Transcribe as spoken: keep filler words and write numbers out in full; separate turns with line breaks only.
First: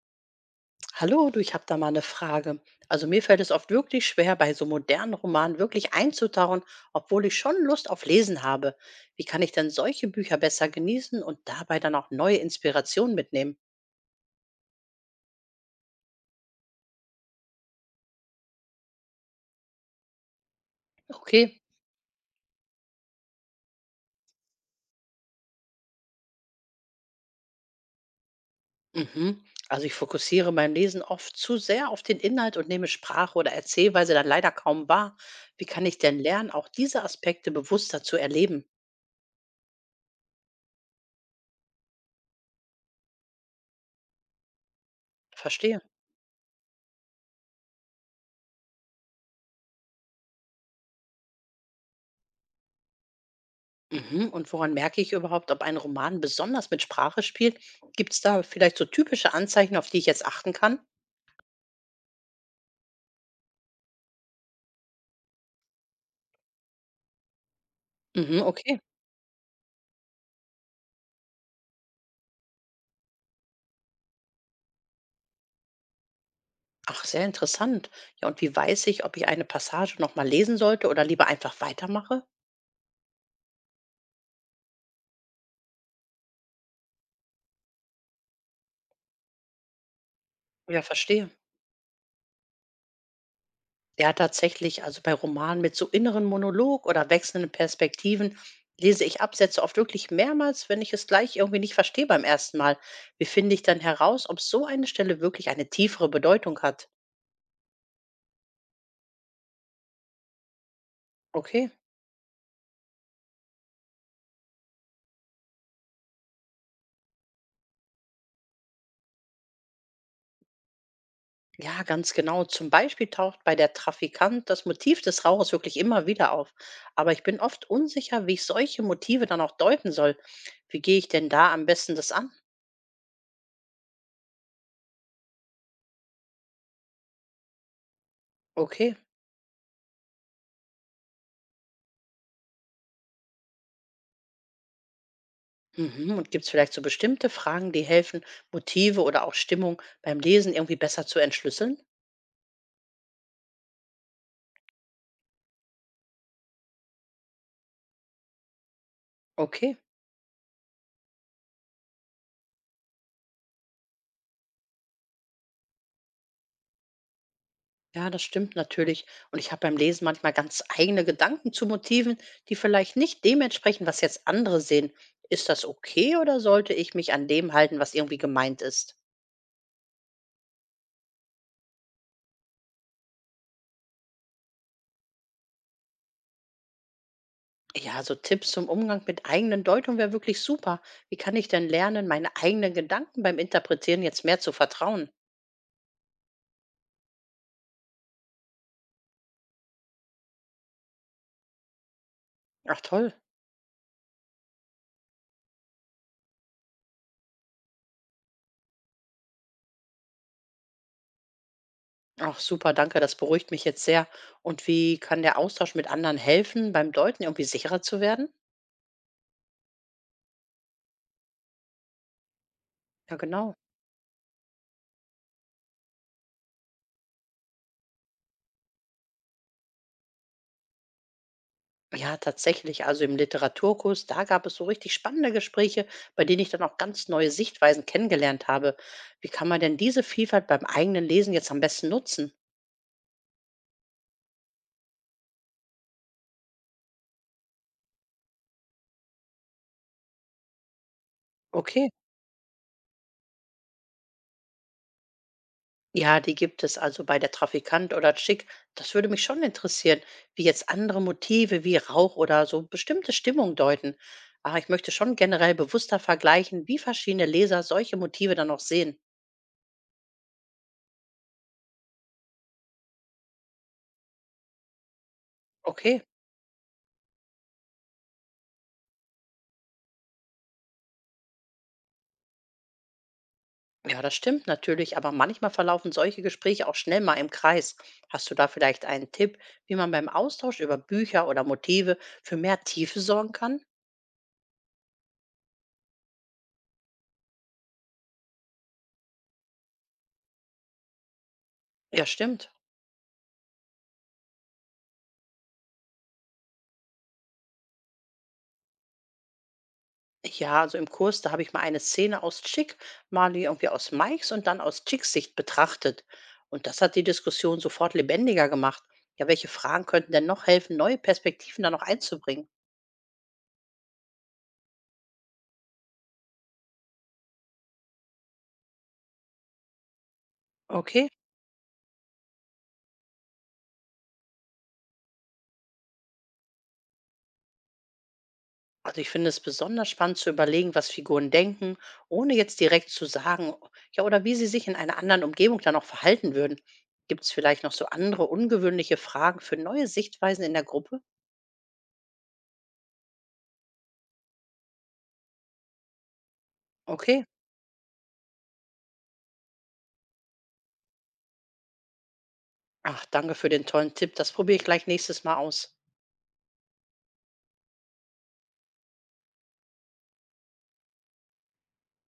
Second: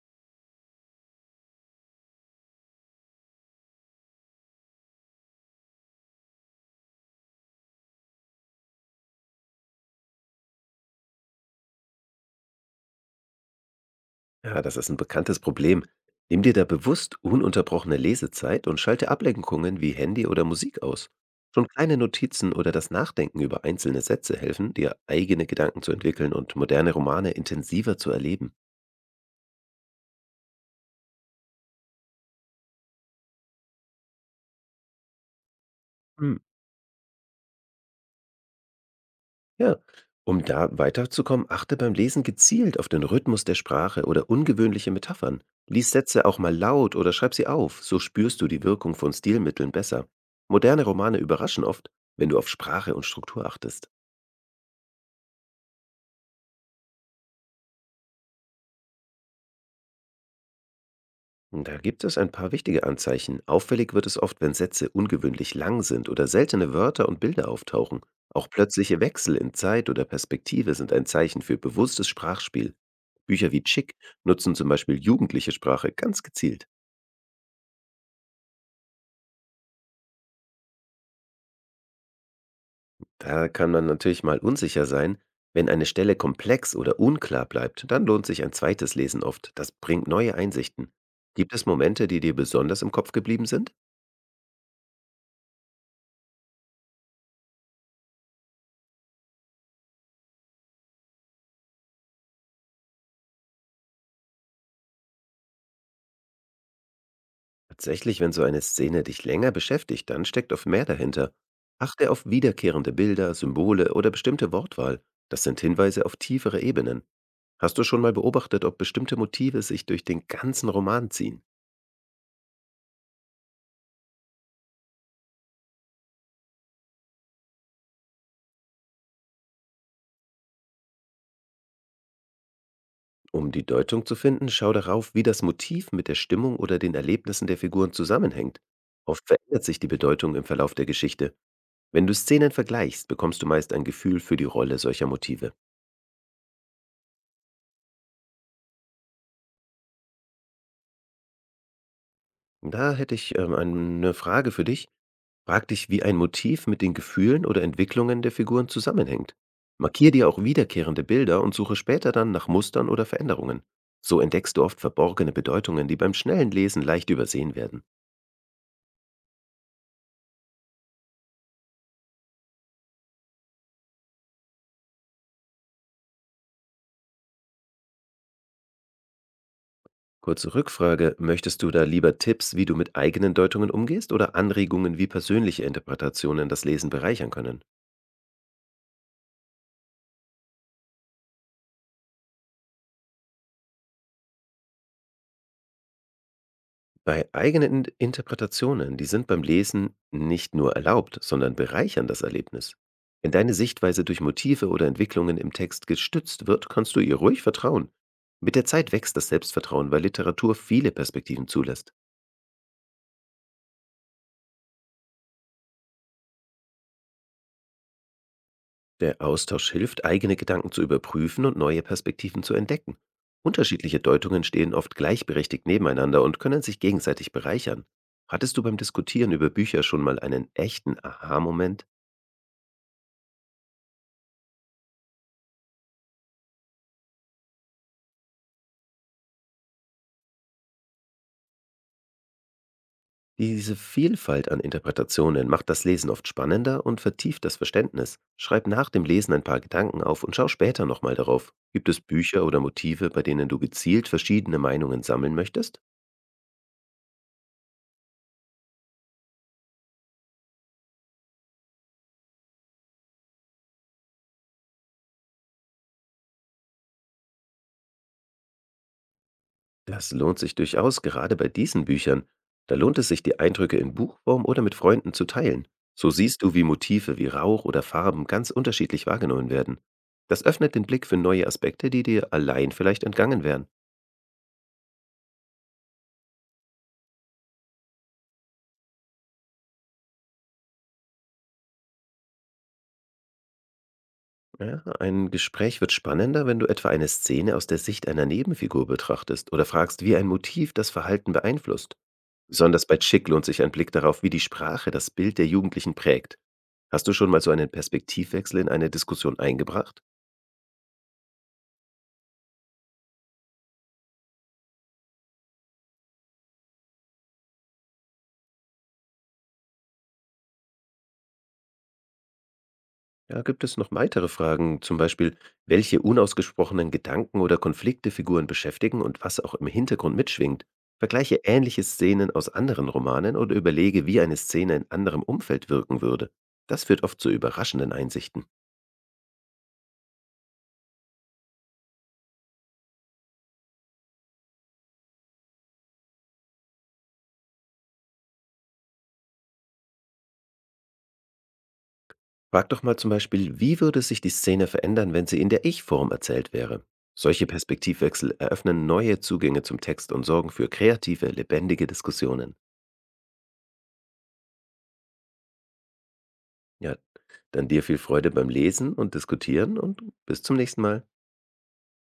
Hallo, du, ich habe da mal eine Frage. Also mir fällt es oft wirklich schwer, bei so modernen Romanen wirklich einzutauchen, obwohl ich schon Lust auf Lesen habe. Wie kann ich denn solche Bücher besser genießen und dabei dann auch neue Inspirationen mitnehmen?
Ja, das ist ein bekanntes Problem. Nimm dir da bewusst ununterbrochene Lesezeit und schalte Ablenkungen wie Handy oder Musik aus.
Okay.
Schon kleine Notizen oder das Nachdenken über einzelne Sätze helfen, dir eigene Gedanken zu entwickeln und moderne Romane intensiver zu erleben.
Mhm. Also ich fokussiere beim Lesen oft zu sehr auf den Inhalt und nehme Sprache oder Erzählweise dann leider kaum wahr. Wie kann ich denn
Hm.
lernen, auch diese Aspekte bewusster zu erleben?
Ja, um da weiterzukommen, achte beim Lesen gezielt auf den Rhythmus der Sprache oder ungewöhnliche Metaphern.
Verstehe.
Lies Sätze auch mal laut oder schreib sie auf, so spürst du die Wirkung von Stilmitteln besser. Moderne Romane überraschen oft, wenn du auf Sprache und Struktur achtest.
Mhm. Und woran merke ich überhaupt, ob ein Roman besonders mit Sprache spielt? Gibt es da vielleicht so typische Anzeichen, auf die ich jetzt achten kann?
Da gibt es ein paar wichtige Anzeichen. Auffällig wird es oft, wenn Sätze ungewöhnlich lang sind oder seltene Wörter und Bilder auftauchen.
Mhm,
Auch
okay.
plötzliche Wechsel in Zeit oder Perspektive sind ein Zeichen für bewusstes Sprachspiel. Bücher wie Chick nutzen zum Beispiel jugendliche Sprache ganz gezielt.
Ach, sehr interessant. Ja, und wie weiß ich, ob ich eine Passage nochmal lesen sollte oder lieber einfach weitermache?
Da kann man natürlich mal unsicher sein. Wenn eine Stelle komplex oder unklar bleibt, dann lohnt sich ein zweites Lesen oft. Das bringt neue
Ja,
Einsichten.
verstehe.
Gibt es Momente, die dir besonders im Kopf geblieben sind?
Ja, tatsächlich. Also bei Romanen mit so inneren Monolog oder wechselnden Perspektiven lese ich Absätze oft wirklich mehrmals, wenn ich es gleich irgendwie nicht verstehe beim ersten Mal. Wie finde ich dann heraus, ob so eine Stelle wirklich eine tiefere Bedeutung hat?
Tatsächlich, wenn so eine Szene dich länger beschäftigt, dann steckt oft mehr dahinter.
Okay.
Achte auf wiederkehrende Bilder, Symbole oder bestimmte Wortwahl. Das sind Hinweise auf tiefere Ebenen. Hast du schon mal beobachtet, ob bestimmte Motive sich durch den ganzen Roman ziehen?
Ja, ganz genau. Zum Beispiel taucht bei der Trafikant das Motiv des Rauchers wirklich immer wieder auf. Aber ich bin oft unsicher, wie ich solche Motive dann auch deuten soll. Wie gehe ich denn da am besten das an?
Um die Deutung zu finden, schau darauf, wie das Motiv mit der Stimmung oder den Erlebnissen der Figuren zusammenhängt.
Okay.
Oft verändert sich die Bedeutung im Verlauf der Geschichte. Wenn du Szenen vergleichst, bekommst du meist ein Gefühl für die Rolle solcher Motive.
Mhm. Und gibt es vielleicht so bestimmte Fragen, die helfen, Motive oder auch Stimmung beim Lesen irgendwie besser zu entschlüsseln?
Da hätte ich ähm, eine Frage für dich. Frag dich, wie ein Motiv mit den Gefühlen oder Entwicklungen der Figuren zusammenhängt.
Okay.
Markier dir auch wiederkehrende Bilder und suche später dann nach Mustern oder Veränderungen. So entdeckst du oft verborgene Bedeutungen, die beim schnellen Lesen leicht übersehen werden.
Ja, das stimmt natürlich. Und ich habe beim Lesen manchmal ganz eigene Gedanken zu Motiven, die vielleicht nicht dem entsprechen, was jetzt andere sehen. Ist das okay oder sollte ich mich an dem halten, was irgendwie gemeint ist?
Kurze Rückfrage, möchtest du da lieber Tipps, wie du mit eigenen Deutungen umgehst oder Anregungen, wie persönliche Interpretationen das Lesen bereichern können?
Ja, so Tipps zum Umgang mit eigenen Deutungen wäre wirklich super. Wie kann ich denn lernen, meine eigenen Gedanken beim Interpretieren jetzt mehr zu vertrauen?
Bei eigenen In Interpretationen, die sind beim Lesen nicht nur erlaubt, sondern bereichern das Erlebnis.
Ach toll.
Wenn deine Sichtweise durch Motive oder Entwicklungen im Text gestützt wird, kannst du ihr ruhig vertrauen. Mit der Zeit wächst das Selbstvertrauen, weil Literatur viele Perspektiven zulässt.
Ach super, danke, das beruhigt mich jetzt sehr. Und wie kann der Austausch mit anderen helfen, beim Deuten irgendwie sicherer zu werden?
Der Austausch hilft, eigene Gedanken zu überprüfen und neue Perspektiven zu entdecken.
Ja, genau.
Unterschiedliche Deutungen stehen oft gleichberechtigt nebeneinander und können sich gegenseitig bereichern. Hattest du beim Diskutieren über Bücher schon mal einen echten Aha-Moment?
Ja, tatsächlich. Also im Literaturkurs, da gab es so richtig spannende Gespräche, bei denen ich dann auch ganz neue Sichtweisen kennengelernt habe. Wie kann man denn diese Vielfalt beim eigenen Lesen jetzt am besten nutzen?
Diese Vielfalt an Interpretationen macht das Lesen oft spannender und vertieft das Verständnis. Schreib nach dem Lesen ein paar Gedanken auf und schau später nochmal darauf. Gibt
Okay.
es Bücher oder Motive, bei denen du gezielt verschiedene Meinungen sammeln möchtest?
Ja, die gibt es also bei der Trafikant oder Chic. Das würde mich schon interessieren, wie jetzt andere Motive wie Rauch oder so bestimmte Stimmung deuten. Aber ich möchte schon generell bewusster vergleichen, wie verschiedene Leser solche Motive dann auch sehen.
Das lohnt sich durchaus gerade bei diesen Büchern. Da lohnt es sich, die Eindrücke in Buchform oder mit Freunden zu teilen.
Okay,
So siehst du, wie Motive wie Rauch oder Farben ganz unterschiedlich wahrgenommen werden. Das öffnet den Blick für neue Aspekte, die dir allein vielleicht entgangen wären.
ja, das stimmt natürlich, aber manchmal verlaufen solche Gespräche auch schnell mal im Kreis. Hast du da vielleicht einen Tipp, wie man beim Austausch über Bücher oder Motive für mehr Tiefe sorgen kann?
Ja, ein Gespräch wird spannender, wenn du etwa eine Szene aus der Sicht einer Nebenfigur betrachtest oder fragst, wie ein Motiv das Verhalten beeinflusst.
Ja, stimmt.
Besonders bei Chick lohnt sich ein Blick darauf, wie die Sprache das Bild der Jugendlichen prägt. Hast du schon mal so einen Perspektivwechsel in eine Diskussion eingebracht?
Ja, also im Kurs, da habe ich mal eine Szene aus Chick, mal irgendwie aus Mikes und dann aus Chicks Sicht betrachtet. Und das hat die Diskussion sofort lebendiger gemacht. Ja, welche Fragen könnten denn noch helfen, neue Perspektiven da noch einzubringen?
Ja, gibt es noch weitere Fragen, zum Beispiel, welche unausgesprochenen Gedanken oder Konflikte Figuren beschäftigen und was auch im Hintergrund mitschwingt?
Okay.
Vergleiche ähnliche Szenen aus anderen Romanen oder überlege, wie eine Szene in anderem Umfeld wirken würde. Das führt oft zu überraschenden Einsichten.
Also ich finde es besonders spannend zu überlegen, was Figuren denken, ohne jetzt direkt zu sagen, ja, oder wie sie sich in einer anderen Umgebung dann auch verhalten würden. Gibt es vielleicht noch so andere ungewöhnliche Fragen für neue Sichtweisen in der Gruppe?
Frag doch mal zum Beispiel, wie würde sich die Szene verändern, wenn sie in der Ich-Form erzählt wäre?
Okay.
Solche Perspektivwechsel eröffnen neue Zugänge zum Text und sorgen für kreative, lebendige Diskussionen.
Ach, danke für den tollen Tipp. Das probiere ich gleich nächstes Mal aus.
Ja, dann dir viel Freude beim Lesen und Diskutieren und bis zum nächsten Mal.